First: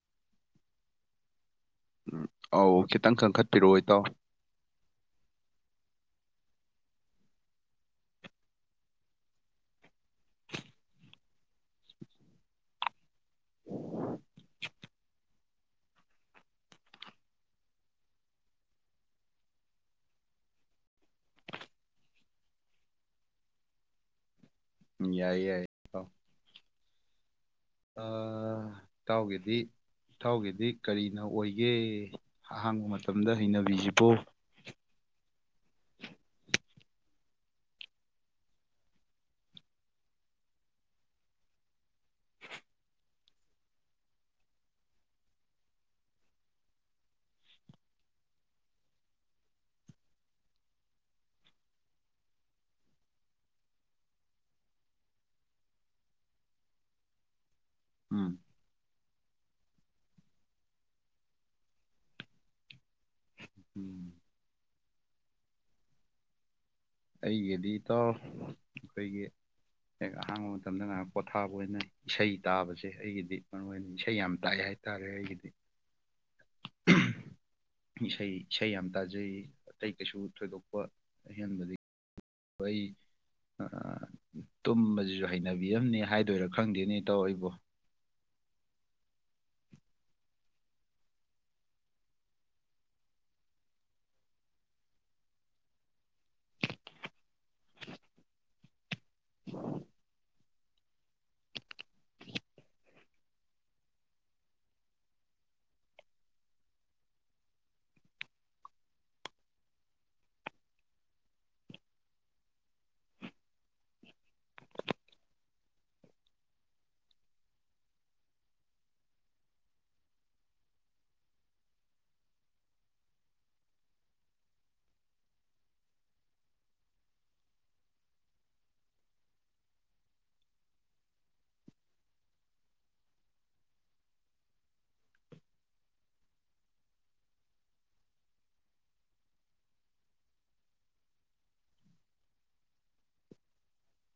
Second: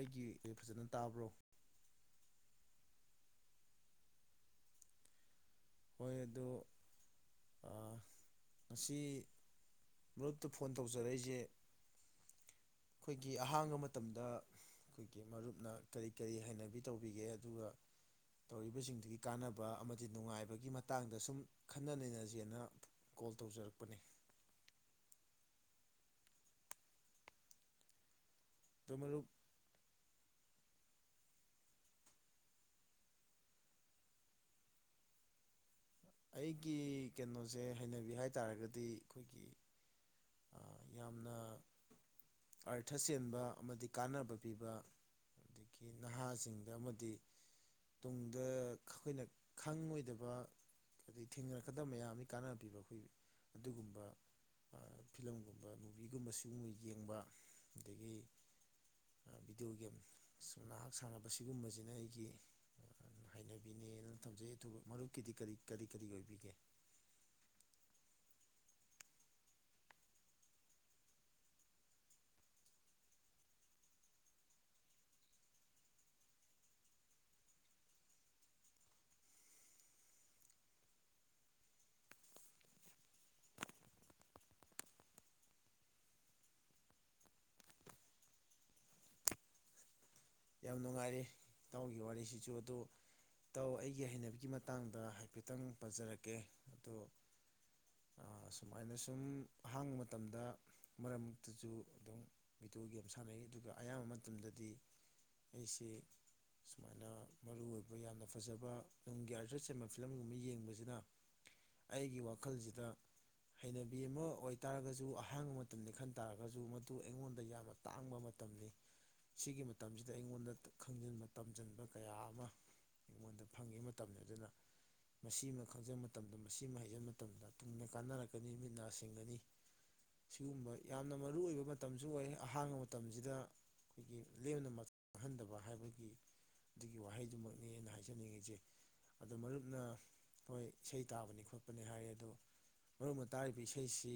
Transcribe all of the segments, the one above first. ꯑꯩꯒꯤ ꯐꯖꯅ ꯇꯥꯕ꯭ꯔꯣ ꯝ ꯑꯧ ꯈꯤꯇꯪ ꯀꯟꯈꯠꯄꯤꯔꯛꯑꯣ ꯏꯇꯥꯎ ꯍꯣꯏ ꯑꯗꯣ ꯉꯁꯤ ꯃꯔꯛꯇ ꯐꯣꯟ ꯇꯧꯖꯔꯛꯏꯁꯦ ꯑꯩꯈꯣꯏꯒꯤ ꯑꯍꯥꯡꯕ ꯃꯇꯝꯗ ꯑꯩꯈꯣꯏꯒꯤ ꯃꯔꯨꯞ ꯅ ꯀꯔꯤ ꯀꯔꯤ ꯍꯩꯅꯕꯤ ꯇꯧꯕꯤꯒꯦ ꯑꯗꯨꯒ ꯇꯧꯔꯤꯕꯁꯤꯡꯗꯨꯒꯤ ꯀꯥꯟꯅꯕ ꯑꯃꯗꯤ ꯅꯨꯡꯉꯥꯏꯕ ꯒꯤ ꯃꯇꯥꯡꯗ ꯁꯨꯝ ꯈꯟꯅ ꯅꯩꯅꯖꯦꯅ ꯀꯣꯜ ꯇꯧꯖꯔꯛꯄꯅꯤ ꯌꯥꯏ ꯌꯥꯏ ꯑ ꯑꯗꯣ ꯃꯔꯨꯞ ꯏꯇꯥꯎꯒꯤꯗꯤ ꯏꯊꯥꯎꯒꯤꯗꯤ ꯀꯔꯤꯅ ꯑꯣꯏꯒꯦ ꯑꯍꯥꯡꯕ ꯃꯇꯝꯗ ꯍꯩꯅꯕꯤꯁꯤꯕꯨ ꯑꯩꯒꯤ ꯀꯩꯅꯣꯁꯦ ꯍꯩꯅꯕꯤ ꯍꯥꯏ ꯇꯥꯔꯒꯗꯤ ꯑꯩꯈꯣꯏꯒꯤ ꯌꯥꯝꯅ ꯑꯥꯔꯊ ꯆꯦꯟꯕ ꯑꯃꯗꯤ ꯀꯥꯟꯅꯕ ꯄꯤꯕ ꯑꯗꯒꯤ ꯅꯍꯥꯁꯤꯡꯗ ꯑꯃꯗꯤ ꯇꯨꯡꯗ ꯑꯩꯈꯣꯏꯅ ꯈꯪꯉꯣꯏꯗꯕ ꯑꯗꯗꯒꯤ ꯊꯦꯡꯅꯔꯛꯀꯗꯕ ꯃꯌꯥꯝ ꯑꯃ ꯀꯥꯟꯅꯔ ꯄꯤꯕ ꯑꯩꯈꯣꯏ ꯑꯗꯨꯒꯨꯝꯕ ꯐꯤꯂꯝꯒꯨꯝꯕ ꯃꯨꯚꯤꯒꯨꯝꯕ ꯁꯤꯒꯨꯝꯕ ꯌꯦꯡꯕ ꯑꯗꯒꯤ ꯎꯝ ꯕꯤꯗꯤꯑꯣ ꯒꯦꯝ ꯉꯍꯥꯛ ꯁꯥꯟꯅꯕ ꯁꯤꯒꯨꯝꯕꯁꯤꯅ ꯑꯩꯒꯤ ꯎꯝ ꯍꯩꯅꯕꯤꯅꯦꯅ ꯊꯝꯖꯩ ꯃꯔꯨꯞꯀꯤꯗꯤ ꯀꯔꯤ ꯀꯔꯤ ꯀꯔꯤ ꯑꯣꯏꯕꯤꯒꯦ ꯑꯩꯒꯤꯗꯤ ꯏꯇꯥꯎ ꯑꯩꯈꯣꯏꯒꯤ ꯍꯦꯛ ꯑꯍꯥꯡꯕ ꯃꯇꯝꯗ ꯉꯥꯏꯍꯥꯛ ꯄꯣꯊꯥꯕ ꯑꯣꯏꯅ ꯏꯁꯩ ꯇꯥꯕꯁꯦ ꯑꯩꯒꯤꯗꯤ ꯃꯔꯨ ꯑꯣꯏꯅ ꯏꯁꯩ ꯌꯥꯝ ꯇꯥꯛꯑꯦ ꯍꯥꯏꯇꯥꯔꯦ ꯑꯩꯒꯤꯗꯤ ꯏꯁꯩ ꯏꯁꯩ ꯌꯥꯝ ꯇꯥꯖꯩ ꯑꯇꯩ ꯀꯩꯁꯨ ꯊꯣꯏꯗꯣꯛꯄ ꯑꯍꯦꯟꯕꯗꯒꯤ ꯑꯩ ꯇꯨꯝꯕꯁꯤꯁꯨ ꯍꯩꯅꯕꯤꯔꯝꯅꯦ ꯍꯥꯏꯗꯣꯏꯔꯥ ꯈꯪꯗꯦꯅꯦ ꯇꯧ ꯑꯩꯕꯨ ꯌꯥꯝ ꯅꯨꯡꯉꯥꯏꯔꯦ ꯏ ꯇꯥꯎꯒꯤ ꯋꯥꯔꯤꯁꯤꯁꯨ ꯑꯗꯨ ꯏꯇꯥꯎ ꯑꯩꯒꯤ ꯍꯩꯅꯕꯤꯒꯤ ꯃꯇꯥꯡꯗ ꯍꯥꯏꯐꯦꯠꯇꯪ ꯄꯖꯔꯛꯀꯦ ꯑꯣ ꯑꯗꯨꯃꯥꯏꯅ ꯁꯨꯝ ꯑꯍꯥꯡꯕ ꯃꯇꯝꯗ ꯃꯔꯛ ꯃꯛꯇꯖꯨ ꯑꯗꯨꯝ ꯚꯤꯗꯤꯑꯣ ꯒꯦꯝ ꯁꯥꯟꯅꯩ ꯑꯗꯨꯒ ꯑꯌꯥꯝꯕ ꯃꯇꯝꯗꯗꯤ ꯑꯩꯁꯤ ꯁꯨꯃꯥꯏꯅ ꯃꯔꯨ ꯑꯣꯏꯕ ꯌꯥꯝꯅ ꯐꯖꯕ ꯅꯨꯡꯒꯤ ꯑꯥꯔꯖ ꯆꯦꯝꯕ ꯐꯤꯂꯝꯒꯨꯝꯕ ꯌꯦꯡꯕꯖꯤꯅ ꯑꯩꯒꯤ ꯋꯥꯈꯜꯖꯤꯗ ꯍꯩꯅꯕꯤ ꯑꯃ ꯑꯣꯏ ꯇꯥꯔꯒꯖꯨ ꯑꯍꯥꯡꯕ ꯃꯇꯝꯅꯤ ꯈꯟ ꯇꯥꯔꯒꯖꯨ ꯃꯗꯨ ꯑꯩꯉꯣꯟꯗ ꯌꯥꯝꯅ ꯇꯥꯡꯕ ꯃꯇꯝꯅꯤ ꯁꯤꯒꯤ ꯃꯇꯝꯖꯤ ꯗ ꯑꯩꯉꯣꯟꯗ ꯈꯪꯖꯤꯟꯕ ꯇꯝꯖꯟꯕ ꯀꯌꯥ ꯑꯃ ꯑꯩꯉꯣꯟꯗ ꯐꯪꯉꯤ ꯃꯇꯝꯅꯤ ꯑꯗꯨꯅ ꯃꯁꯤꯃ ꯈꯪꯖꯟ ꯃꯇꯝꯗ ꯃꯁꯤꯃ ꯍꯩꯖꯤꯟ ꯃꯇꯝꯗ ꯇꯨꯡꯗ ꯀꯥꯟꯅꯔꯛꯀꯅꯤ ꯃꯤꯠ ꯅꯥ ꯁꯤꯡꯒꯅꯤ ꯁꯤꯒꯨꯝꯕ ꯌꯥꯝꯅ ꯃꯔꯨ ꯑꯣꯏꯕ ꯃꯇꯝꯖꯨ ꯑꯣꯏ ꯑꯍꯥꯡꯕ ꯃꯇꯝꯖꯤꯗ ꯑꯩꯈꯣꯏꯒꯤ ꯂꯦꯝꯅ ꯈꯟꯗꯕ ꯍꯥꯏꯕꯒꯤ ꯑꯗꯨꯒꯤ ꯋꯥꯍꯩꯗꯨꯃꯛꯅꯤ ꯑꯩꯅ ꯍꯥꯏꯖꯅꯤꯡꯉꯤꯖꯤ ꯑꯗꯣ ꯃꯔꯨꯞꯅ ꯍꯣꯏ ꯏꯁꯩ ꯇꯥꯕꯅꯤ ꯈꯣꯠꯄꯅꯤ ꯍꯥꯏ ꯑꯗꯣ ꯃꯔꯨꯞꯅ ꯇꯥꯔꯤꯕ ꯏꯁꯩꯁꯤ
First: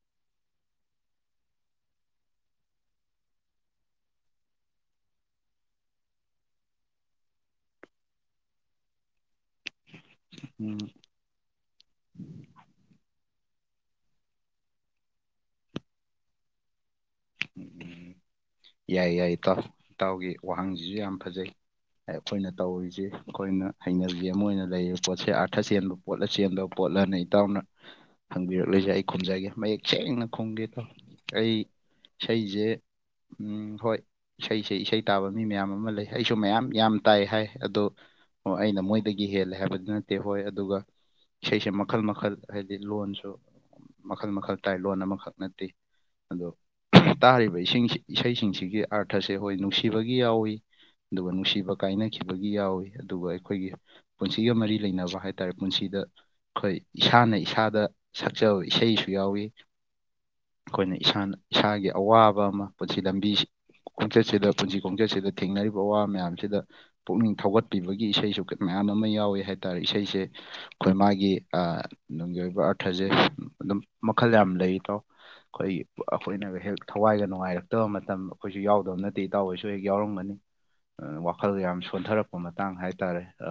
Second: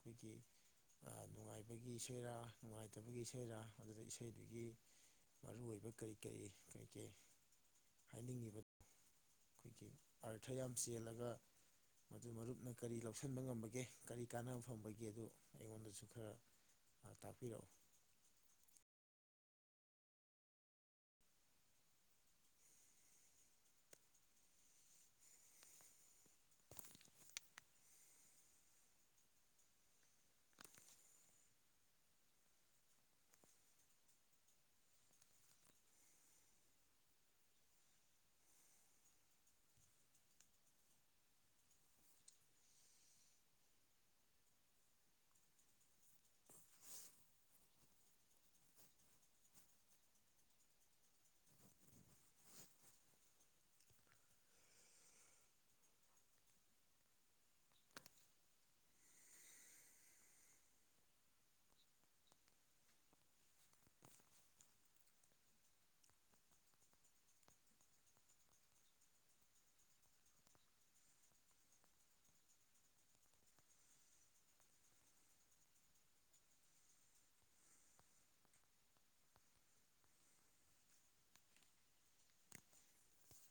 ꯈꯣꯏꯒꯤ ꯑꯥ ꯅꯨꯡꯉꯥꯏꯕꯒꯤ ꯏꯁꯩꯔꯥ ꯅꯨꯡꯉꯥꯏꯇꯕꯒꯤ ꯏꯁꯩꯔꯥ ꯑꯗꯨꯗ ꯏꯁꯩꯗꯨꯒꯤ ꯃꯔꯨ ꯑꯣꯏꯕ ꯀꯩꯀꯩ ꯀꯩꯀꯩ ꯍꯥꯏꯅꯤꯡꯉꯤꯕ ꯈꯣꯏꯒꯤ ꯑꯥꯔꯊ ꯌꯥꯝ ꯎꯝ ꯆꯦꯜꯂꯒ ꯃꯗꯨ ꯃꯔꯨꯞꯅ ꯀꯔꯤ ꯂꯧꯁꯟꯕ ꯉꯝꯕꯒꯦ ꯀꯔꯤ ꯀꯥꯟꯅꯕ ꯐꯪꯕꯒꯦꯗꯨ ꯑꯩꯉꯣꯟꯗꯁꯨ ꯈꯔ ꯇꯥꯛꯄꯤꯔꯛꯎ ꯌꯥꯏ ꯌꯥꯏ ꯏꯇꯥꯎ ꯏꯇꯥꯎꯒꯤ ꯋꯥꯍꯪꯖꯤꯖꯨ ꯌꯥꯝ ꯐꯖꯩ ꯑꯈꯣꯏꯅ ꯇꯧꯔꯤꯖꯤ ꯑꯈꯣꯏꯅ ꯍꯩꯅꯕꯤ ꯑꯃ ꯑꯣꯏꯅ ꯂꯩꯔꯤꯕ ꯄꯣꯠꯁꯦ ꯑꯥꯔꯊ ꯆꯦꯟꯕ ꯄꯣꯠꯂ ꯆꯦꯟꯗꯕ ꯄꯣꯠꯂꯅ ꯏꯇꯥꯎꯅ ꯍꯪꯕꯤꯔꯛꯂꯤꯖꯤ ꯑꯩ ꯈꯨꯝꯖꯒꯦ ꯃꯌꯦꯛ ꯁꯦꯡꯅ ꯈꯨꯝꯒꯦ ꯏꯇꯥꯎ ꯑꯩ ꯏꯁꯩꯖꯦ ꯎꯝ ꯍꯣꯏ ꯏꯁꯩꯁꯦ ꯏꯁꯩ ꯇꯥꯕ ꯃꯤ ꯃꯌꯥꯝ ꯑꯃ ꯂꯩ ꯑꯩꯁꯨ ꯃꯌꯥꯝ ꯌꯥꯝ ꯇꯥꯏ ꯍꯥꯏ ꯑꯗꯣ ꯑꯩꯅ ꯃꯣꯏꯗꯒꯤ ꯍꯦꯜꯂꯦ ꯍꯥꯏꯕꯗꯤ ꯅꯠꯇꯦ ꯍꯣꯏ ꯑꯗꯨꯒ ꯏꯁꯩꯁꯦ ꯃꯈꯜ ꯃꯈꯜ ꯍꯥꯏꯗꯤ ꯂꯣꯟꯁꯨ ꯃꯈꯜ ꯃꯈꯜ ꯇꯥꯏ ꯂꯣꯟ ꯑꯃꯈꯛ ꯅꯠꯇꯦ ꯑꯗꯣ ꯇꯥꯔꯤꯕ ꯏꯁꯤꯡꯁꯤ ꯏꯁꯩꯁꯤꯡꯁꯤꯒꯤ ꯑꯥꯔꯊꯁꯦ ꯍꯣꯏ ꯅꯨꯡꯁꯤꯕꯒꯤ ꯌꯥꯎꯏ ꯑꯗꯨꯒ ꯅꯨꯡꯁꯤꯕ ꯀꯥꯏꯅꯈꯤꯕꯒꯤ ꯌꯥꯎꯏ ꯑꯗꯨꯒ ꯑꯩꯈꯣꯏꯒꯤ ꯄꯨꯟꯁꯤꯒ ꯃꯔꯤ ꯂꯩꯅꯕ ꯍꯥꯏꯇꯥꯔꯦ ꯄꯨꯟꯁꯤꯗ ꯑꯈꯣꯏ ꯏꯁꯥꯅ ꯏꯁꯥꯗ ꯁꯛꯆꯕ ꯏꯁꯩꯁꯨ ꯌꯥꯎꯏ ꯑꯈꯣꯏꯅ ꯏꯁꯥꯅ ꯏꯁꯥꯒꯤ ꯑꯋꯥꯕ ꯑꯃ ꯄꯨꯟꯁꯤ ꯂꯝꯕꯤ ꯈꯣꯡꯆꯠꯁꯤꯗ ꯄꯨꯟꯁꯤ ꯈꯣꯡꯆꯠꯁꯤꯗ ꯊꯦꯡꯅꯔꯤꯕ ꯑꯋꯥ ꯃꯌꯥꯝꯁꯤꯗ ꯄꯨꯛꯅꯤꯡ ꯊꯧꯒꯠꯄꯤꯕꯒꯤ ꯏꯁꯩꯁꯨ ꯃꯌꯥꯝ ꯑꯃ ꯌꯥꯎꯋꯤ ꯍꯥꯏꯇꯥꯔꯦ ꯏꯁꯩꯁꯦ ꯑꯈꯣꯏ ꯃꯥꯒꯤ ꯑꯥ ꯅꯨꯡꯒꯤ ꯑꯣꯏꯕ ꯑꯥꯔꯊꯖꯦ ꯑꯗꯨꯝ ꯃꯈꯜ ꯌꯥꯝ ꯂꯩ ꯏꯇꯥꯎ ꯈꯣꯏ ꯑꯈꯣꯏꯅꯒ ꯍꯦꯛ ꯊꯋꯥꯏꯒ ꯅꯨꯡꯉꯥꯏꯔ ꯇꯕ ꯃꯇꯝ ꯑꯈꯣꯏꯖꯨ ꯌꯥꯎꯗꯕ ꯅꯠꯇꯦ ꯏꯇꯥꯎ ꯍꯣꯏꯁꯨ ꯍꯦꯛ ꯌꯥꯎꯔꯝꯒꯅꯤ ꯑ ꯋꯥꯈꯜ ꯌꯥꯝ ꯁꯣꯟꯊꯔꯛꯄ ꯃꯇꯥꯡ ꯍꯥꯏꯇꯥꯔꯦ ꯑ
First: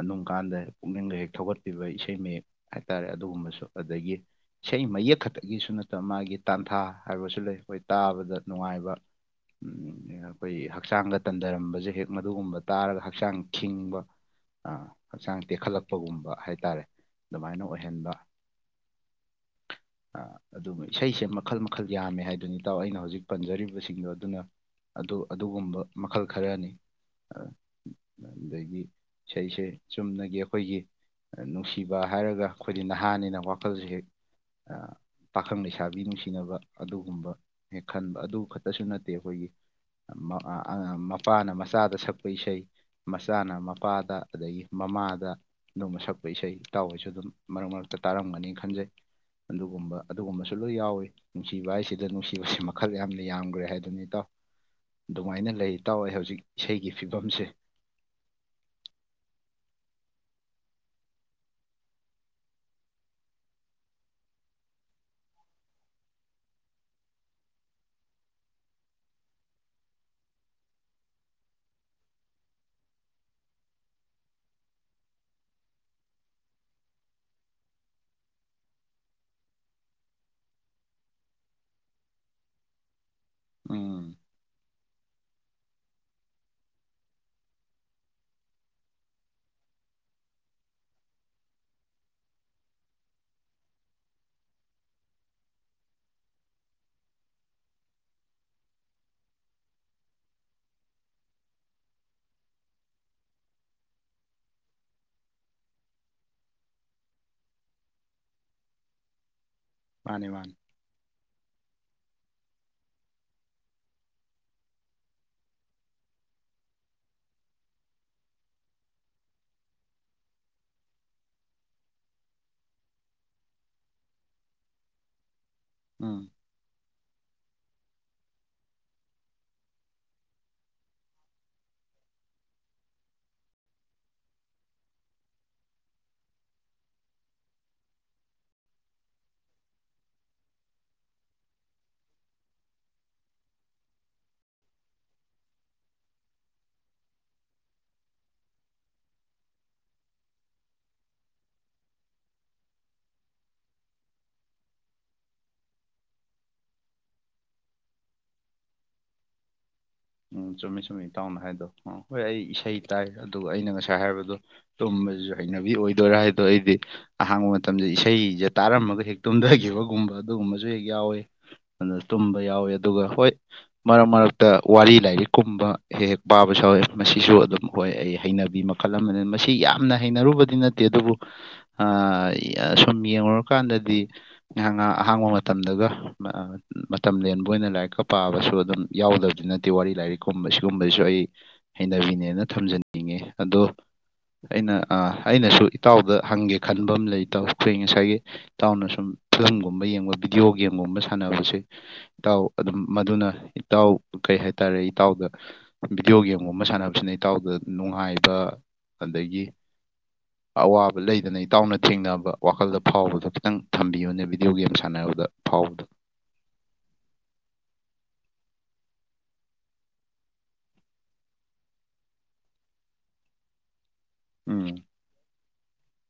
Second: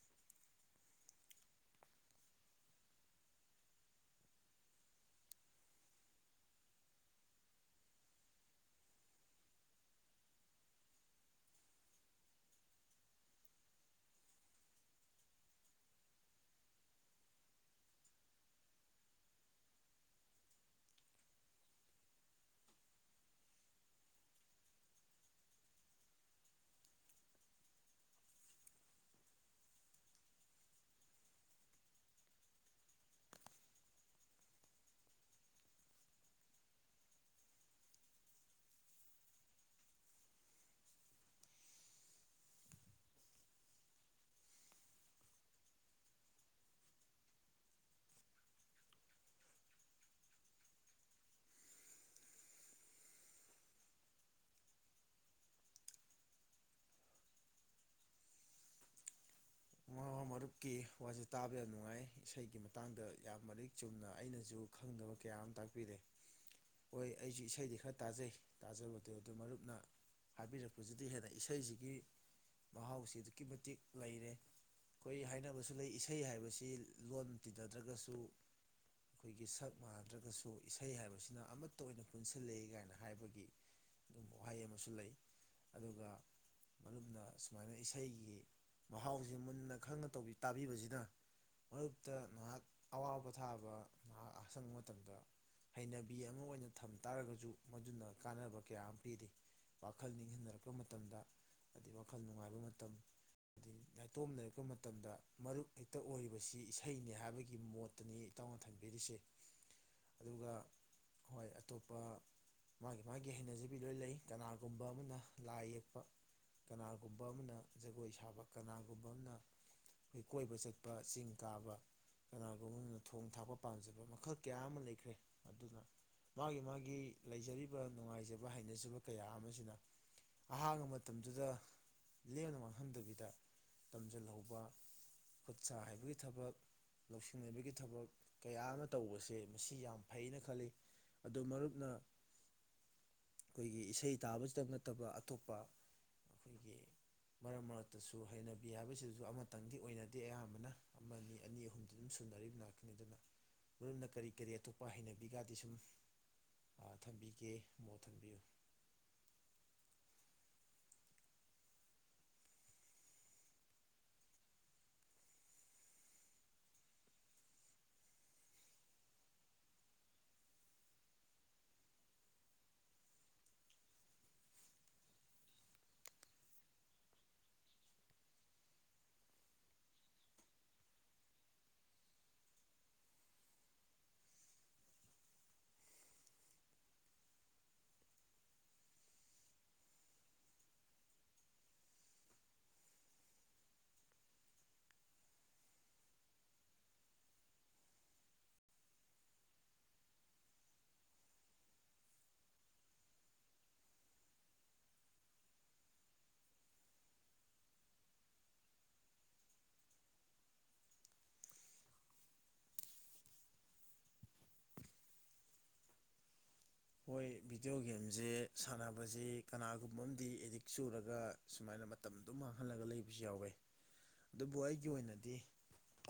ꯑꯗꯨꯝ ꯀꯥꯟꯗ ꯄꯨꯛꯅꯤꯡꯒ ꯍꯦꯛ ꯊꯧꯒꯠꯄꯤꯕ ꯏꯁꯩ ꯃꯌꯦꯛ ꯍꯥꯏꯇꯥꯔꯦ ꯑꯗꯨꯒꯨꯝꯕꯁꯨ ꯑꯗꯒꯤ ꯏꯁꯩ ꯃꯌꯦꯛ ꯈꯇꯪꯒꯤꯁꯨ ꯅꯠꯇꯕ ꯃꯥꯒꯤ ꯇꯥꯟꯊꯥ ꯍꯥꯏꯕꯁꯨ ꯂꯩ ꯈꯣꯏ ꯇꯥꯕꯗ ꯅꯨꯡꯉꯥꯏꯕ ꯑꯈꯣꯏ ꯍꯛꯆꯥꯡꯒ ꯇꯟꯗꯔꯝꯕꯖꯦ ꯍꯦꯛ ꯃꯗꯨꯒꯨꯝꯕ ꯇꯥꯔꯒ ꯍꯛꯆꯥꯡ ꯈꯤꯡꯕ ꯑꯥ ꯍꯛꯆꯥꯡ ꯇꯦꯛꯈꯠꯂꯛꯄꯒꯨꯝꯕ ꯍꯥꯏꯇꯥꯔꯦ ꯑꯗꯨꯃꯥꯏꯅ ꯑꯣꯏꯍꯟꯕ ꯑꯥ ꯑꯗꯨꯒ ꯏꯁꯩꯁꯦ ꯃꯈꯜ ꯃꯈꯜ ꯌꯥꯝꯃꯦ ꯍꯥꯏꯗꯨꯅꯤ ꯏꯇꯥꯎ ꯑꯩꯅ ꯍꯧꯖꯤꯛ ꯄꯟꯖꯔꯤꯕꯁꯤꯡꯗꯣ ꯑꯗꯨꯅ ꯑꯗꯨ ꯑꯗꯨꯒꯨꯝꯕ ꯃꯈꯜ ꯈꯔꯅꯤ ꯑꯗꯒꯤ ꯏꯁꯩꯁꯦ ꯆꯨꯝꯅꯒꯤ ꯑꯈꯣꯏꯒꯤ ꯅꯨꯡꯁꯤꯕ ꯍꯥꯏꯔꯒ ꯈꯣꯏꯗꯤ ꯅꯍꯥꯅꯤꯅ ꯋꯥꯈꯜꯖꯦ ꯍꯦꯛ ꯄꯥꯈꯪ ꯂꯩꯁꯥꯕꯤ ꯅꯨꯡꯁꯤꯅꯕ ꯑꯗꯨꯒꯨꯝꯕ ꯍꯦꯛ ꯈꯟꯕ ꯑꯗꯨ ꯈꯇꯁꯨ ꯅꯠꯇꯦ ꯑꯈꯣꯏꯒꯤ [unintelligible] ꯃꯄꯥꯅ ꯃꯆꯥꯗ ꯁꯛꯄ ꯏꯁꯩ ꯃꯆꯥꯅ ꯃꯄꯥꯗ ꯑꯗꯒꯤ ꯃꯃꯥꯗ ꯑꯗꯨꯝꯕ ꯁꯛꯄ ꯏꯁꯩ ꯏꯇꯥꯎꯍꯣꯏꯁꯨ ꯑꯗꯨꯝ ꯃꯔꯛ ꯃꯔꯛꯇ ꯇꯥꯔꯝꯒꯅꯤ ꯈꯟꯖꯩ ꯑꯗꯨꯒꯨꯝꯕ ꯑꯗꯨꯒꯨꯝꯕꯁꯨ ꯂꯣꯏ ꯌꯥꯎꯋꯤ ꯅꯨꯡꯁꯤꯕ ꯍꯥꯏꯁꯤꯗ ꯅꯨꯡꯁꯤꯕꯁꯤꯃꯛ ꯈꯜ ꯌꯥꯝꯅ ꯌꯥꯝꯒꯔ꯭ꯦ ꯍꯥꯏꯗꯨꯅꯤ ꯏꯇꯥꯎ ꯗꯨꯃꯥꯏꯅ ꯂꯩ ꯏꯇꯥꯎ ꯑꯩ ꯍꯧꯖꯤꯛ ꯏꯁꯩꯒꯤ ꯐꯤꯕꯝꯁꯦ ꯃꯃꯥ ꯃꯔꯨꯞꯀꯤ ꯋꯥꯁꯦ ꯇꯥꯕ ꯌꯥꯝ ꯅꯨꯡꯉꯥꯏ ꯏꯁꯩꯒꯤ ꯃꯇꯥꯡꯗ ꯌꯥꯝ ꯃꯔꯤꯛ ꯆꯨꯝꯅ ꯑꯩꯅꯁꯨ ꯈꯪꯗꯕ ꯀꯌꯥ ꯑꯃ ꯇꯥꯛꯄꯤꯔꯦ ꯍꯣꯏ ꯑꯩꯁꯨ ꯏꯁꯩꯗꯤ ꯈꯔ ꯇꯥꯖꯩ ꯇꯥꯖꯕꯗꯣ ꯑꯗꯨ ꯃꯔꯨꯞꯅ ꯍꯥꯏꯕꯤꯔꯛꯄꯖꯤꯗꯩꯩ ꯍꯦꯟꯅ ꯏꯁꯩꯁꯤꯒꯤ ꯃꯍꯥꯎꯁꯤ ꯑꯗꯨꯛꯀꯤ ꯃꯇꯤꯛ ꯂꯩꯔꯦ ꯈꯣꯏ ꯍꯥꯏꯅꯕꯁꯨ ꯂꯩ ꯏꯁꯩ ꯍꯥꯏꯕꯁꯤ ꯂꯣꯟ ꯇꯤꯟꯅꯗ꯭ꯔꯒꯁꯨ ꯑꯈꯣꯏꯒꯤ ꯁꯛ ꯃꯥꯟꯅꯗ꯭ꯔꯒꯁꯨ ꯏꯁꯩ ꯍꯥꯏꯕꯁꯤꯅ ꯑꯃꯠꯇ ꯑꯣꯏꯅ ꯄꯨꯟꯁꯤꯜꯂꯤ ꯀꯥꯏꯅ ꯍꯥꯏꯕꯒꯤ ꯎꯝ ꯑꯦꯃꯁꯨ ꯂꯩ ꯑꯗꯨꯒ ꯃꯔꯨꯞꯅ ꯁꯨꯃꯥꯏꯅ ꯏꯁꯩꯒꯤ ꯃꯍꯥꯎꯁꯤ ꯖꯤ ꯃꯨꯟꯅ ꯈꯪꯅ ꯇꯧꯕꯤ ꯇꯥꯕꯤꯕꯖꯤꯅ ꯃꯔꯨꯞꯇ ꯉꯍꯥꯛ ꯑꯋꯥꯕꯄꯣꯊꯥꯕ ꯉꯥꯍꯥꯛ ꯑꯁꯪꯕ ꯃꯇꯝꯗ ꯍꯩꯅꯕꯤ ꯑꯃ ꯑꯣꯏꯅ ꯊꯝ ꯇꯥꯔꯒꯖꯨ ꯃꯗꯨꯅ ꯀꯥꯟꯅꯕ ꯀꯌꯥ ꯑꯃ ꯄꯤꯔꯤ ꯋꯥꯈꯜ ꯅꯤꯡꯍꯟꯅꯔꯛꯄ ꯃꯇꯝꯗ ꯑꯗꯩ ꯋꯥꯈꯜ ꯅꯨꯡꯉꯥꯏꯕ ꯃꯇꯝ ꯑꯩ [unintelligible] ꯃꯇꯝꯗ ꯃꯔꯨꯞ ꯍꯦꯛꯇ ꯑꯣꯏꯔꯤꯕꯁꯤ ꯏꯁꯩꯅꯦ ꯍꯥꯏꯕꯒꯤ ꯃꯣꯠꯇꯅꯤ ꯏꯇꯥꯎꯅ ꯊꯝꯕꯤꯔꯤꯁꯦ ꯃꯥꯅꯤ ꯑꯗꯨꯒ ꯃꯥꯅꯤ ꯍꯣꯏ ꯑꯇꯣꯞ ꯄ ꯃꯥꯒꯤ ꯃꯥꯒꯤ ꯍꯩꯅꯖꯕꯤ ꯂꯣꯏ ꯂꯩ ꯀꯅꯥꯒꯨꯝꯕ ꯑꯃꯅ ꯂꯥꯏ ꯌꯦꯛꯄ ꯀꯅꯥꯒꯨꯝꯕ ꯑꯃꯅ ꯖꯒꯣꯏ ꯁꯥꯕ ꯀꯅꯥ [unintelligible] ꯀꯣꯏꯕ ꯆꯠꯄ ꯆꯤꯡ ꯀꯥꯕ ꯀꯅꯥꯒꯨꯝꯕ ꯑꯃꯅ ꯊꯣꯡ ꯊꯥꯛꯄ ꯄꯥꯝꯖꯕ ꯃꯈꯜ ꯀꯌꯥ ꯑꯃ ꯂꯩꯈ꯭ꯔꯦ ꯑꯗꯨꯅ ꯎꯝ ꯃꯥꯒꯤ ꯃꯥꯒꯤ ꯂꯩꯖꯔꯤꯕ ꯅꯨꯡꯉꯥꯏꯖꯕ ꯍꯩꯅꯖꯕ ꯀꯌꯥ ꯑꯃꯁꯤꯅ ꯑꯍꯥꯡꯕ ꯃꯇꯝꯗꯨꯗ ꯂꯦꯝꯅ ꯃꯥꯡꯍꯟꯗꯕꯤꯗ ꯇꯝꯁꯤꯜꯍꯧꯕ ꯈꯨꯠ ꯁꯥ ꯍꯩꯕꯒꯤ ꯊꯕꯛ ꯂꯧꯁꯤꯡ ꯍꯩꯕꯒꯤ ꯊꯕꯛ ꯀꯌꯥ ꯑꯃ ꯇꯧꯕꯁꯦ ꯃꯁꯤ ꯌꯥꯝ ꯐꯩꯅ ꯈꯜꯂꯤ ꯑꯗꯨ ꯃꯔꯨꯞꯅ ꯑꯈꯣꯏꯒꯤ ꯏꯁꯩ ꯇꯥꯕꯁꯤꯇ ꯅꯠꯇꯕ ꯑꯇꯣꯞꯄ ꯑꯈꯣꯏꯒꯤ ꯃꯔꯛ ꯃꯔꯛꯇꯁꯨ ꯍꯩꯅꯕꯤ ꯍꯥꯏꯕꯁꯤꯗꯁꯨ ꯑꯃꯇꯪꯗꯤ ꯑꯣꯏꯅꯗꯦ ꯑꯌꯥꯝꯕꯅ ꯑꯃ ꯑꯅꯤ ꯑꯍꯨꯝꯗꯨꯝ ꯁꯨꯅꯔꯤꯕ ꯑꯗꯨꯅ ꯂꯝꯅ ꯀꯔꯤ ꯀꯔꯤ ꯑꯇꯣꯞꯄ ꯍꯩꯅꯕꯤꯒꯗꯤ ꯁꯨꯝ ꯊꯝꯕꯤꯒꯦ ꯃꯣꯠ ꯊꯝꯕꯤꯌꯨ ꯎꯝ ꯆꯨꯝꯃꯤ ꯆꯨꯝꯃꯤ ꯏꯇꯥꯎꯅ ꯍꯥꯏꯗꯣ ꯍꯣꯏ ꯑꯩ ꯏꯁꯩ ꯇꯥꯏ ꯑꯗꯨꯒ ꯑꯩꯅ ꯉꯁꯥꯏ ꯍꯥꯏꯕꯗꯣ ꯇꯨꯝꯕꯖꯤꯖꯨ ꯍꯩꯅꯕꯤ ꯑꯣꯏꯗꯣꯏꯔꯥ ꯍꯥꯏꯗꯣ ꯑꯩꯗꯤ ꯑꯍꯥꯡꯕ ꯃꯇꯝꯖꯦ ꯏꯁꯩꯖꯦ ꯇꯥꯔꯝꯃꯒ ꯍꯦꯛ ꯇꯨꯝꯗꯒꯤꯕꯒꯨꯝꯕ ꯑꯗꯨꯒꯨꯝꯕꯖꯨ ꯍꯦꯛ ꯌꯥꯎꯋꯤ ꯑꯗꯨꯅ ꯇꯨꯝꯕ ꯌꯥꯎꯋꯤ ꯑꯗꯨꯒ ꯍꯣꯏ ꯃꯔꯛ ꯃꯔꯛꯇ ꯋꯥꯔꯤ ꯂꯥꯏꯔꯤꯛꯀꯨꯝꯕ ꯍꯦ ꯍꯦꯛ ꯄꯥꯕꯁꯨ ꯌꯥꯎꯋꯦ ꯃꯁꯤꯁꯨ ꯑꯗꯨꯝ ꯍꯣꯏ ꯑꯩ ꯍꯩꯅꯕꯤ ꯃꯈꯜ ꯑꯃꯅꯤ ꯃꯁꯤ ꯌꯥꯝꯅ ꯍꯩꯅꯔꯨꯕꯗꯤ ꯅꯠꯇꯦ ꯑꯗꯨꯕꯨ ꯑꯥ ꯁꯨꯝ ꯌꯦꯡꯉꯨꯔꯀꯥꯟꯗꯗꯤ ꯉꯩꯍꯥꯛ ꯉꯍꯥꯛ ꯑꯍꯥꯡꯕ ꯃꯇꯝꯗꯒ ꯃꯇꯝ ꯂꯦꯟꯕ ꯑꯣꯏꯅ ꯂꯥꯏꯔꯤꯛꯀ ꯄꯥꯕꯁꯨ ꯑꯗꯨꯝ ꯌꯥꯎꯗꯕꯗꯤ ꯅꯠ ꯗꯤ ꯋꯥꯔꯤ ꯂꯥꯏꯔꯤꯛ ꯀꯨꯝꯕ ꯁꯤꯒꯨꯝꯕꯁꯤꯁꯨ ꯑꯩ ꯍꯩꯅꯕꯤꯅꯦꯅ ꯊꯝꯖꯟꯅꯤꯡꯉꯦ ꯑꯗꯣ ꯑꯩꯅ ꯑꯥ ꯑꯩꯅꯁꯨ ꯏꯇꯥꯎꯗ ꯍꯪꯒꯦ ꯈꯟꯕ ꯑꯝ ꯂꯩ ꯏꯇꯥꯎ ꯈꯣꯏ ꯉꯁꯥꯏꯒꯤ ꯏꯇꯥꯎꯅ ꯁꯨꯝ ꯐꯤꯂꯝꯒꯨꯝꯕ ꯌꯦꯡꯕ ꯕꯤꯗꯤꯑꯣ ꯒꯦꯝꯒꯨꯝꯕ ꯁꯥꯟꯅꯕꯁꯦ ꯏꯇꯥꯎ ꯑꯗꯨꯝ ꯃꯗꯨꯅ ꯏꯇꯥꯎ ꯀꯩ ꯍꯥꯏ ꯇꯥꯔꯦ ꯏꯇꯥꯎꯗ ꯚꯤꯗꯤꯑꯣ ꯒꯦꯝꯒꯨꯝꯕ ꯁꯥꯟꯅꯕꯁꯤꯅ ꯏꯇꯥꯎꯗ ꯅꯨꯡꯉꯥꯏꯕ ꯑꯗꯒꯤ ꯑꯋꯥꯕ ꯂꯩꯗꯅ ꯏꯇꯥꯎꯅ ꯊꯦꯡꯅꯕ ꯋꯥꯈꯜꯗ ꯐꯥꯎꯕꯗꯣ ꯈꯤꯇꯪ ꯊꯝꯕꯤꯌꯨꯅꯦ ꯚꯤꯗꯤꯑꯣ ꯒꯦꯝ ꯁꯥꯟꯅꯕꯗ ꯐꯥꯎꯕꯗ ꯍꯣꯏ ꯚꯤꯗꯤꯑꯣ ꯒꯦꯝꯖꯦ ꯁꯥꯟꯅꯕꯖꯤ ꯀꯅꯥꯒꯨꯝꯕ ꯑꯝꯗꯤ ꯑꯦꯗꯤꯛ ꯆꯨꯔꯒ ꯁꯨꯃꯥꯏꯅ ꯃꯇꯝ ꯑꯗꯨꯝ ꯃꯥꯡꯍꯜꯂꯒ ꯂꯩꯕꯁꯨ ꯌꯥꯎꯋꯦ ꯑꯗꯨꯕꯨ ꯎꯝ ꯑꯩꯒꯤ ꯑꯣꯏꯅꯗꯤ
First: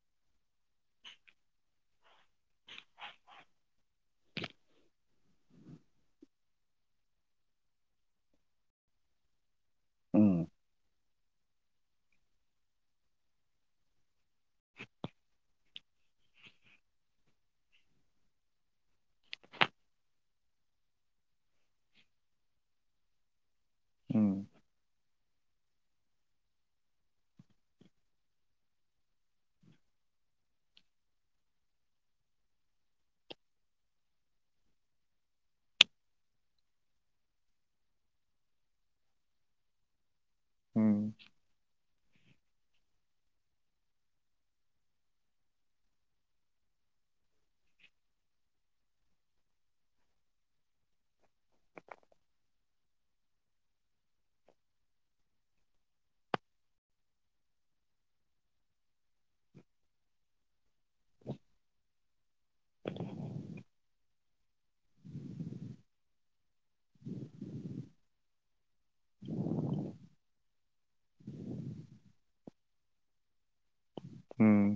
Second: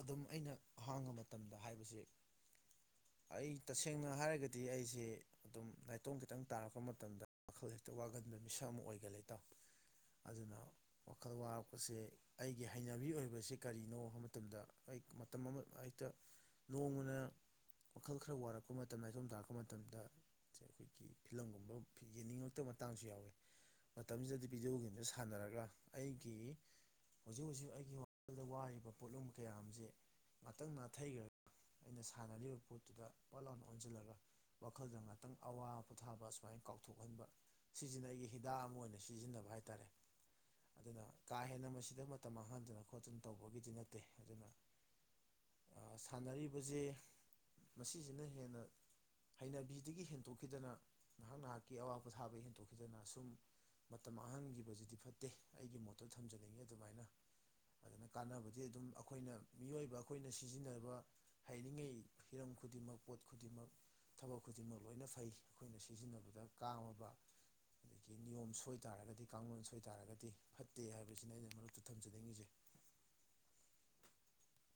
ꯑꯗꯨꯝ ꯑꯩꯅ ꯑꯍꯥꯡꯕ ꯃꯇꯝꯗ ꯍꯥꯏꯕꯁꯦ ꯑꯩ ꯇꯁꯦꯡꯅ ꯍꯥꯏꯔꯒꯗꯤ ꯑꯩꯁꯦ ꯑꯗꯨꯝ ꯅꯥꯏꯇꯣꯝ ꯈꯤꯇꯪ ꯇꯥꯔꯛꯄ ꯃꯇꯝꯗ ꯋꯥꯈꯜ ꯍꯦꯛꯇ ꯋꯥꯒꯟꯕ ꯃꯤꯁꯛ ꯑꯃ ꯑꯣꯏꯒꯜꯂꯤ ꯏꯇꯥꯎ ꯎꯝ ꯑꯗꯨꯅ ꯋꯥꯈꯜ ꯋꯥꯕꯁꯤ ꯑꯩꯒꯤ ꯍꯩꯅꯕꯤ ꯑꯣꯏꯕꯁꯤ ꯀꯔꯤꯅꯣ ꯃꯇꯝꯗ ꯑꯩ ꯃꯇꯝ ꯑꯃ ꯍꯦꯛꯇ ꯅꯣꯡꯃꯅ ꯋꯥꯈꯜ ꯈꯔ ꯋꯥꯔꯛꯄ ꯃꯇꯝ ꯅꯥꯏꯇꯣꯝ ꯇꯥꯔꯛꯄ ꯃꯇꯝꯗ ꯑꯈꯣꯏꯒꯤ ꯐꯤꯂꯝꯒꯨꯝꯕ ꯌꯦꯡꯅꯤꯡꯉꯛꯇ ꯃꯇꯥꯡꯁꯨ ꯌꯥꯎꯋꯤ ꯎꯝ ꯃꯇꯝꯖꯤꯗꯗꯤ ꯚꯗꯤꯑꯣ ꯒꯦꯝꯁꯤ ꯁꯥꯟꯅꯔ ꯒꯔ꯭ ꯑꯩꯒꯤ ꯍꯧꯖꯤꯛ ꯍꯧꯖꯤꯛ ꯑꯩꯒꯤ ꯋꯥꯈꯜꯗ ꯋꯥꯔꯤꯕ ꯄꯣꯠꯂꯨꯝ ꯀꯌꯥ ꯑꯃꯖꯤ ꯉꯥꯇꯪ ꯅꯥꯊꯩꯒꯔꯥ ꯑꯩꯅ ꯁꯥꯟꯅꯔꯤꯕ ꯄꯣꯠꯇꯨꯗ ꯐꯠ ꯂꯥꯎꯅ ꯑꯣꯟꯖꯜꯂꯒꯥ ꯋꯥꯈꯜꯗ ꯇꯪ ꯑꯋꯥ ꯄꯣꯊꯥꯕ ꯁꯨꯃꯥꯏꯅ ꯀꯥꯎꯊꯣꯛꯍꯟꯕ ꯁꯤꯖꯤꯅ ꯑꯩꯒꯤ ꯍꯤꯗꯥꯛ ꯑꯃ ꯑꯣꯏꯅ ꯁꯤꯖꯤꯟꯅꯕ ꯍꯥꯏꯇꯥꯔꯦ ꯑꯗꯨꯅ ꯎꯝ ꯀꯥ ꯍꯦꯟꯅ ꯃꯁꯤꯗ ꯃꯠ ꯃꯇꯝ ꯃꯥꯡꯍꯟꯗꯅ ꯈꯣꯠꯇꯅ ꯇꯧꯕꯒꯤꯗꯤ ꯅꯠꯇꯦ ꯑꯗꯨꯅ ꯁꯥꯟꯅꯔꯤꯕꯁꯦ ꯃꯁꯤꯁꯤꯅ ꯍꯦꯟꯅ ꯍꯩꯅꯕꯤ ꯑꯗꯒꯤ ꯍꯦꯟꯗꯣꯛꯈꯤꯗꯅ ꯅꯍꯥꯛ ꯅꯍꯥꯛꯀꯤ ꯑꯋꯥꯕ ꯊꯥꯕꯩ ꯍꯦꯟꯇꯣꯛ ꯑꯗꯨꯅ ꯁꯨꯝ ꯃꯇꯝ ꯑꯍꯥꯡꯈꯤꯕꯖꯤꯗꯤ ꯐꯠꯇꯦ ꯑꯩꯒꯤ ꯃꯣꯠꯇꯣ ꯊꯝꯖꯅꯤꯡꯉꯤ ꯑꯗꯨꯃꯥꯏꯅ ꯑꯗꯨꯅ ꯀꯥꯟꯅꯕꯗꯤ ꯑꯗꯨꯝ ꯑꯩꯈꯣꯏꯅ ꯃꯤꯑꯣꯏꯕ ꯑꯩꯈꯣꯏꯅ ꯁꯤꯖꯤꯟꯅꯕ ꯍꯥꯏꯔꯤꯉꯩ ꯍꯤꯔꯝ ꯈꯨꯗꯤꯡꯃꯛ ꯄꯣꯠ ꯈꯨꯗꯤꯡꯃꯛ ꯊꯕꯛ ꯈꯨꯗꯤꯡꯃꯛ ꯂꯣꯏꯅ ꯐꯩ ꯑꯩꯈꯣꯏꯅ ꯁꯤꯖꯤꯟꯅꯕꯗ ꯀꯥꯉꯕ ꯑꯗꯒꯤ ꯅꯤꯌꯣꯝ ꯁꯣꯏ ꯇꯥꯔꯒꯗꯤ ꯀꯥꯡꯂꯣꯟ ꯁꯣꯏ ꯇꯥꯔꯒꯗꯤ ꯐꯠꯇꯦ ꯍꯥꯏꯕꯁꯤꯅ ꯑꯩꯅ ꯃꯔꯛꯇ ꯊꯝꯖꯅꯤꯡꯉꯤꯁꯦ ꯎꯝ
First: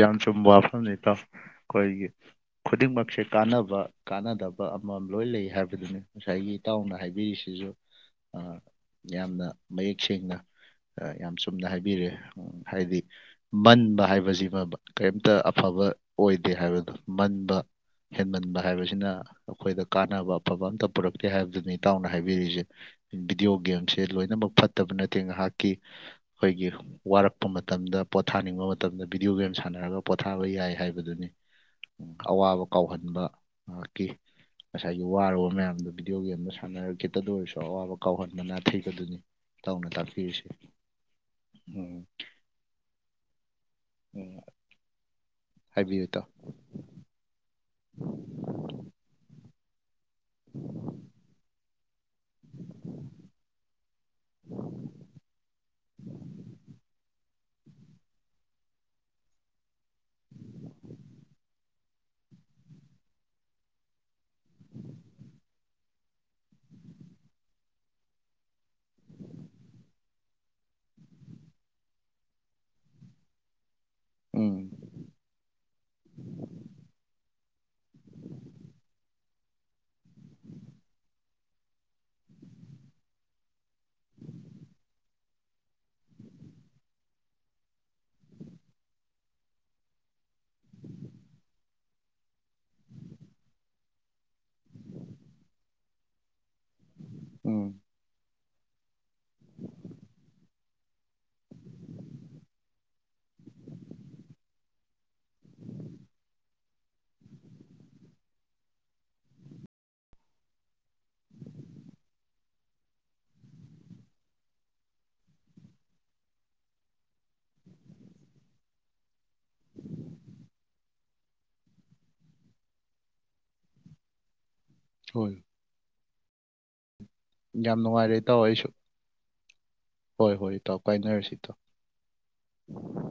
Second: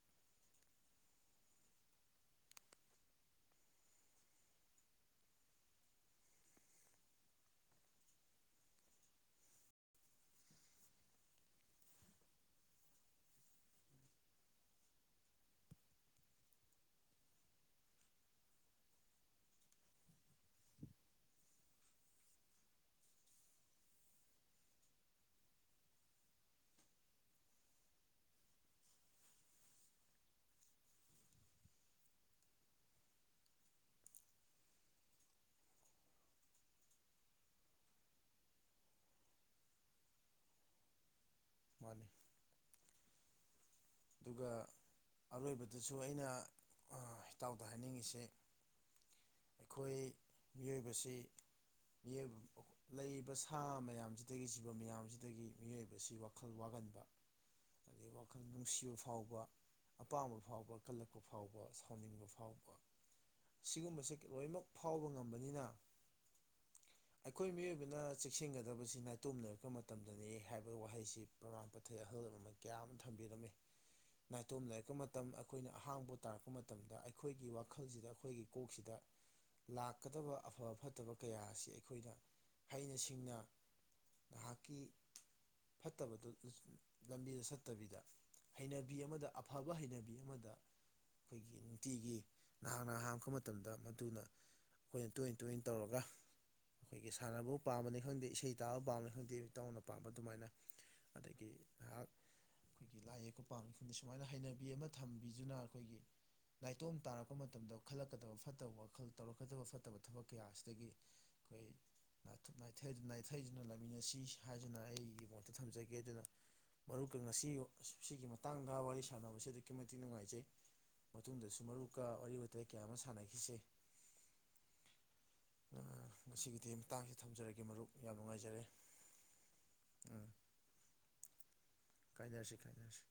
ꯌꯥꯝ ꯆꯨꯝꯕ ꯋꯥꯐꯝꯅꯤ ꯏꯇꯥꯎ ꯑꯩꯈꯣꯏꯒꯤ ꯈꯨꯗꯤꯡꯃꯛꯁꯦ ꯀꯥꯟꯅꯕ ꯀꯥꯟꯅꯗꯕ ꯑꯃꯃꯝ ꯂꯣꯏ ꯂꯩ ꯍꯥꯏꯕꯗꯨꯅꯤ ꯉꯁꯥꯏꯒꯤ ꯏꯇꯥꯎꯅ ꯍꯥꯏꯕꯤꯔꯤꯁꯤꯁꯨ ꯌꯥꯝꯅ ꯃꯌꯦꯛ ꯁꯦꯡꯅ ꯌꯥꯝ ꯆꯨꯝꯅ ꯍꯥꯏꯕꯤꯔꯑꯦ ꯍꯥꯏꯗꯤ ꯃꯟꯕ ꯍꯥꯏꯕꯁꯤꯃ ꯀꯔꯤꯝꯇ ꯑꯐꯕ ꯑꯣꯏꯗꯦ ꯍꯥꯏꯕꯗꯣ ꯃꯟꯕ ꯍꯦꯟꯃꯟꯕ ꯍꯥꯏꯕꯁꯤꯅ ꯑꯩꯈꯣꯏꯗ ꯀꯥꯟꯅꯕ ꯑꯐꯕ ꯑꯝꯇ ꯄꯨꯔꯛꯇꯦ ꯍꯥꯏꯕꯗꯨꯅꯤ ꯏꯇꯥꯎꯅ ꯍꯥꯏꯕꯤꯔꯤꯁꯦ ꯕꯤꯗꯤꯑꯣ ꯒꯦꯝꯁꯦ ꯂꯣꯏꯅꯃꯛ ꯐꯠꯇꯕ ꯅꯠꯇꯦ ꯉꯥꯏꯍꯥꯛꯀꯤ ꯑꯩꯈꯣꯏꯒꯤ ꯋꯥꯔꯛꯄ ꯃꯇꯝꯗ ꯄꯣꯊꯥꯅꯤꯡꯕ ꯃꯇꯝꯗ ꯚꯤꯗꯤꯑꯣ ꯒꯦꯝ ꯁꯥꯟꯅꯔꯒ ꯄꯣꯊꯥꯕ ꯌꯥꯏ ꯍꯥꯏꯕꯗꯨꯅꯤ ꯑꯋꯥꯕ ꯀꯥꯎꯍꯟꯕ ꯉꯀꯤ ꯉꯁꯥꯏꯒꯤ ꯋꯥꯔꯨꯕ ꯃꯌꯥꯝꯗꯣ ꯚꯤꯗꯤꯑꯣ ꯒꯦꯝꯗꯣ ꯁꯥꯟꯅꯔ ꯈꯤꯇꯗ ꯑꯣꯏꯔꯁꯨ ꯑꯋꯥꯕ ꯀꯥꯎꯍꯟꯕ ꯅꯥꯊꯩꯕꯗꯨꯅꯤ ꯏꯇꯧꯎꯅ ꯇꯥꯛꯄꯤꯔꯤꯁꯤ ꯎꯝ ꯃꯥꯅꯤ ꯎꯝ ꯑꯗꯨꯒ ꯑꯔꯣꯏꯕꯗꯨꯁꯨ ꯍꯥꯏꯕꯤꯌꯨ ꯏꯇꯥꯎ ꯑꯩꯅ ꯏꯇꯥꯎ ꯗ ꯍꯥꯏꯅꯤꯡꯉꯤꯁꯦ ꯑꯩꯈꯣꯏ ꯃꯤꯑꯣꯏꯕꯁꯤ ꯃꯤꯑꯣ ꯂꯩꯔꯤꯕ ꯁꯥ ꯃꯌꯥꯝꯁꯤꯗꯒꯤ ꯖꯤꯕ ꯃꯌꯥꯝꯁꯤꯗꯒꯤ ꯃꯤꯑꯣꯏꯕꯁꯤ ꯋꯥꯈꯜ ꯋꯥꯒꯟꯕ ꯑꯗꯨ ꯋꯥꯈꯜꯗ ꯅꯨꯡꯁꯤꯕ ꯐꯥꯎꯕ ꯑꯄꯥꯝꯕ ꯐꯥꯎꯕ ꯀꯜꯂꯛꯄ ꯐꯥꯎꯕ ꯁꯥꯎꯅꯤꯡꯕ ꯐꯥꯎꯕ ꯁꯤꯒꯨꯝꯕꯁꯦ ꯂꯣꯏꯅꯃꯛ ꯐꯥꯎꯕ ꯉꯝꯕꯅꯤꯅ ꯑꯩꯈꯣꯏ ꯃꯤꯑꯣꯏꯕꯅ ꯆꯦꯛꯁꯤꯟꯒꯗꯕꯁꯤ ꯅꯥꯏꯇꯣꯝꯅꯔꯛꯄ ꯃꯇꯝꯗꯅꯦ ꯍꯥꯏꯕ ꯋꯥꯍꯩꯁꯤ ꯄ꯭ꯔꯃꯥꯟ ꯄꯥꯊꯩ ꯑꯍꯜ ꯂꯃꯟ ꯀꯌꯥ ꯑꯃ ꯊꯝꯕꯤꯔꯝꯃꯤ ꯎꯝ ꯅꯥꯏꯇꯣꯝ ꯂꯩꯔꯛꯄ ꯃꯇꯝ ꯑꯩꯈꯣꯏꯅ ꯑꯍꯥꯡꯕ ꯇꯥꯔꯛꯄ ꯃꯇꯝꯗ ꯑꯩꯈꯣꯏꯒꯤ ꯋꯥꯈꯜꯁꯤꯗ ꯑꯩꯈꯣꯏꯒꯤ ꯀꯣꯛꯁꯤꯗ ꯂꯥꯛꯀꯗꯕ ꯑꯐꯕ ꯐꯠꯇꯕ ꯀꯌꯥ ꯑꯁꯤ ꯑꯩꯈꯣꯏꯅ ꯍꯩꯅ ꯁꯤꯡꯅ ꯉꯍꯥꯛꯀꯤ ꯐꯠꯇꯕꯗꯨ ꯂꯝꯕꯤꯗ ꯆꯠꯇꯕꯤꯗ ꯍꯩꯅꯕꯤ ꯑꯃꯗ ꯑꯐꯕ ꯍꯩꯅꯕꯤ ꯑꯃꯗ ꯑꯩꯈꯣꯏꯒꯤ ꯅꯨꯡꯇꯤꯒꯤ ꯅꯍꯥꯛ ꯍꯥꯡꯉꯛꯄ ꯃꯇꯝꯗ ꯃꯗꯨꯅ ꯑꯩꯈꯣꯏꯅ ꯇꯣꯏ ꯇꯣꯏ ꯇꯧꯔꯒ ꯑꯩꯈꯣꯏꯒꯤ ꯁꯥꯟꯅꯕꯕꯨ ꯎꯝ ꯄꯥꯝꯕꯅꯤ ꯈꯪꯗꯦ ꯏꯁꯩ ꯇꯥꯕ ꯄꯥꯝꯃꯦ ꯈꯪꯗꯦ ꯇꯧꯅ ꯄꯥꯝꯕ ꯑꯗꯨꯃꯥꯏꯅ ꯑꯗꯒꯤ ꯉꯥꯏꯍꯥꯛ ꯑꯩꯈꯣꯏꯒꯤ ꯂꯥꯏꯌꯦꯛ ꯑꯩ ꯄꯥꯝꯃꯤꯗ ꯁꯨꯃꯥꯏꯅ ꯍꯩꯅꯕꯤ ꯑꯃ ꯊꯝꯕꯤꯗꯨꯅ ꯑꯩꯈꯣꯏꯒꯤ ꯅꯥꯏꯇꯣꯝ ꯇꯥꯔꯛꯄ ꯃꯇꯝꯗ ꯈꯜꯂꯛꯀꯗꯕ ꯐꯠꯇꯕ ꯋꯥꯈꯜ ꯇꯧꯔꯛꯀꯗꯕ ꯐꯠꯇꯕ ꯊꯕꯛ ꯀꯌꯥ ꯑꯁꯤꯗꯒꯤ ꯑꯩꯈꯣꯏꯊ ꯅꯥꯏꯊꯩꯗꯨꯅ ꯂꯩꯃꯤꯟꯅꯁꯤ ꯍꯥꯏꯗꯨꯅ ꯑꯩꯒꯤ ꯃꯣꯠꯇ ꯊꯝꯖꯒꯦ ꯑꯗꯨꯅ ꯃꯔꯨꯞꯀ ꯉꯁꯤ ꯁꯤꯒꯤ ꯃꯇꯥꯡꯗ ꯋꯥꯔꯤ ꯁꯥꯟꯅꯕꯁꯦ ꯑꯗꯨꯛꯀꯤ ꯃꯇꯤꯛ ꯅꯨꯡꯉꯥꯏꯖꯩ ꯃꯇꯨꯡꯗꯁꯨ ꯃꯔꯨꯞꯀ ꯋꯥꯔꯤ ꯋꯥꯇꯥꯏ ꯀꯌꯥ ꯑꯃ ꯁꯥꯟꯅꯈꯤꯁꯦ ꯍꯣꯏ ꯉꯒꯤꯗꯤ ꯌꯥꯝ ꯅꯨꯡꯉꯥꯏꯔꯦ ꯏ ꯇꯥꯎ ꯑꯩꯁꯨ ꯍꯣꯏ ꯍꯣꯏ ꯏꯇꯥꯎ ꯀꯥꯏꯅꯔꯁꯤ ꯏ ꯇꯥꯎ ꯀꯥꯏꯗꯁꯤ ꯀꯥꯏꯗꯁꯤ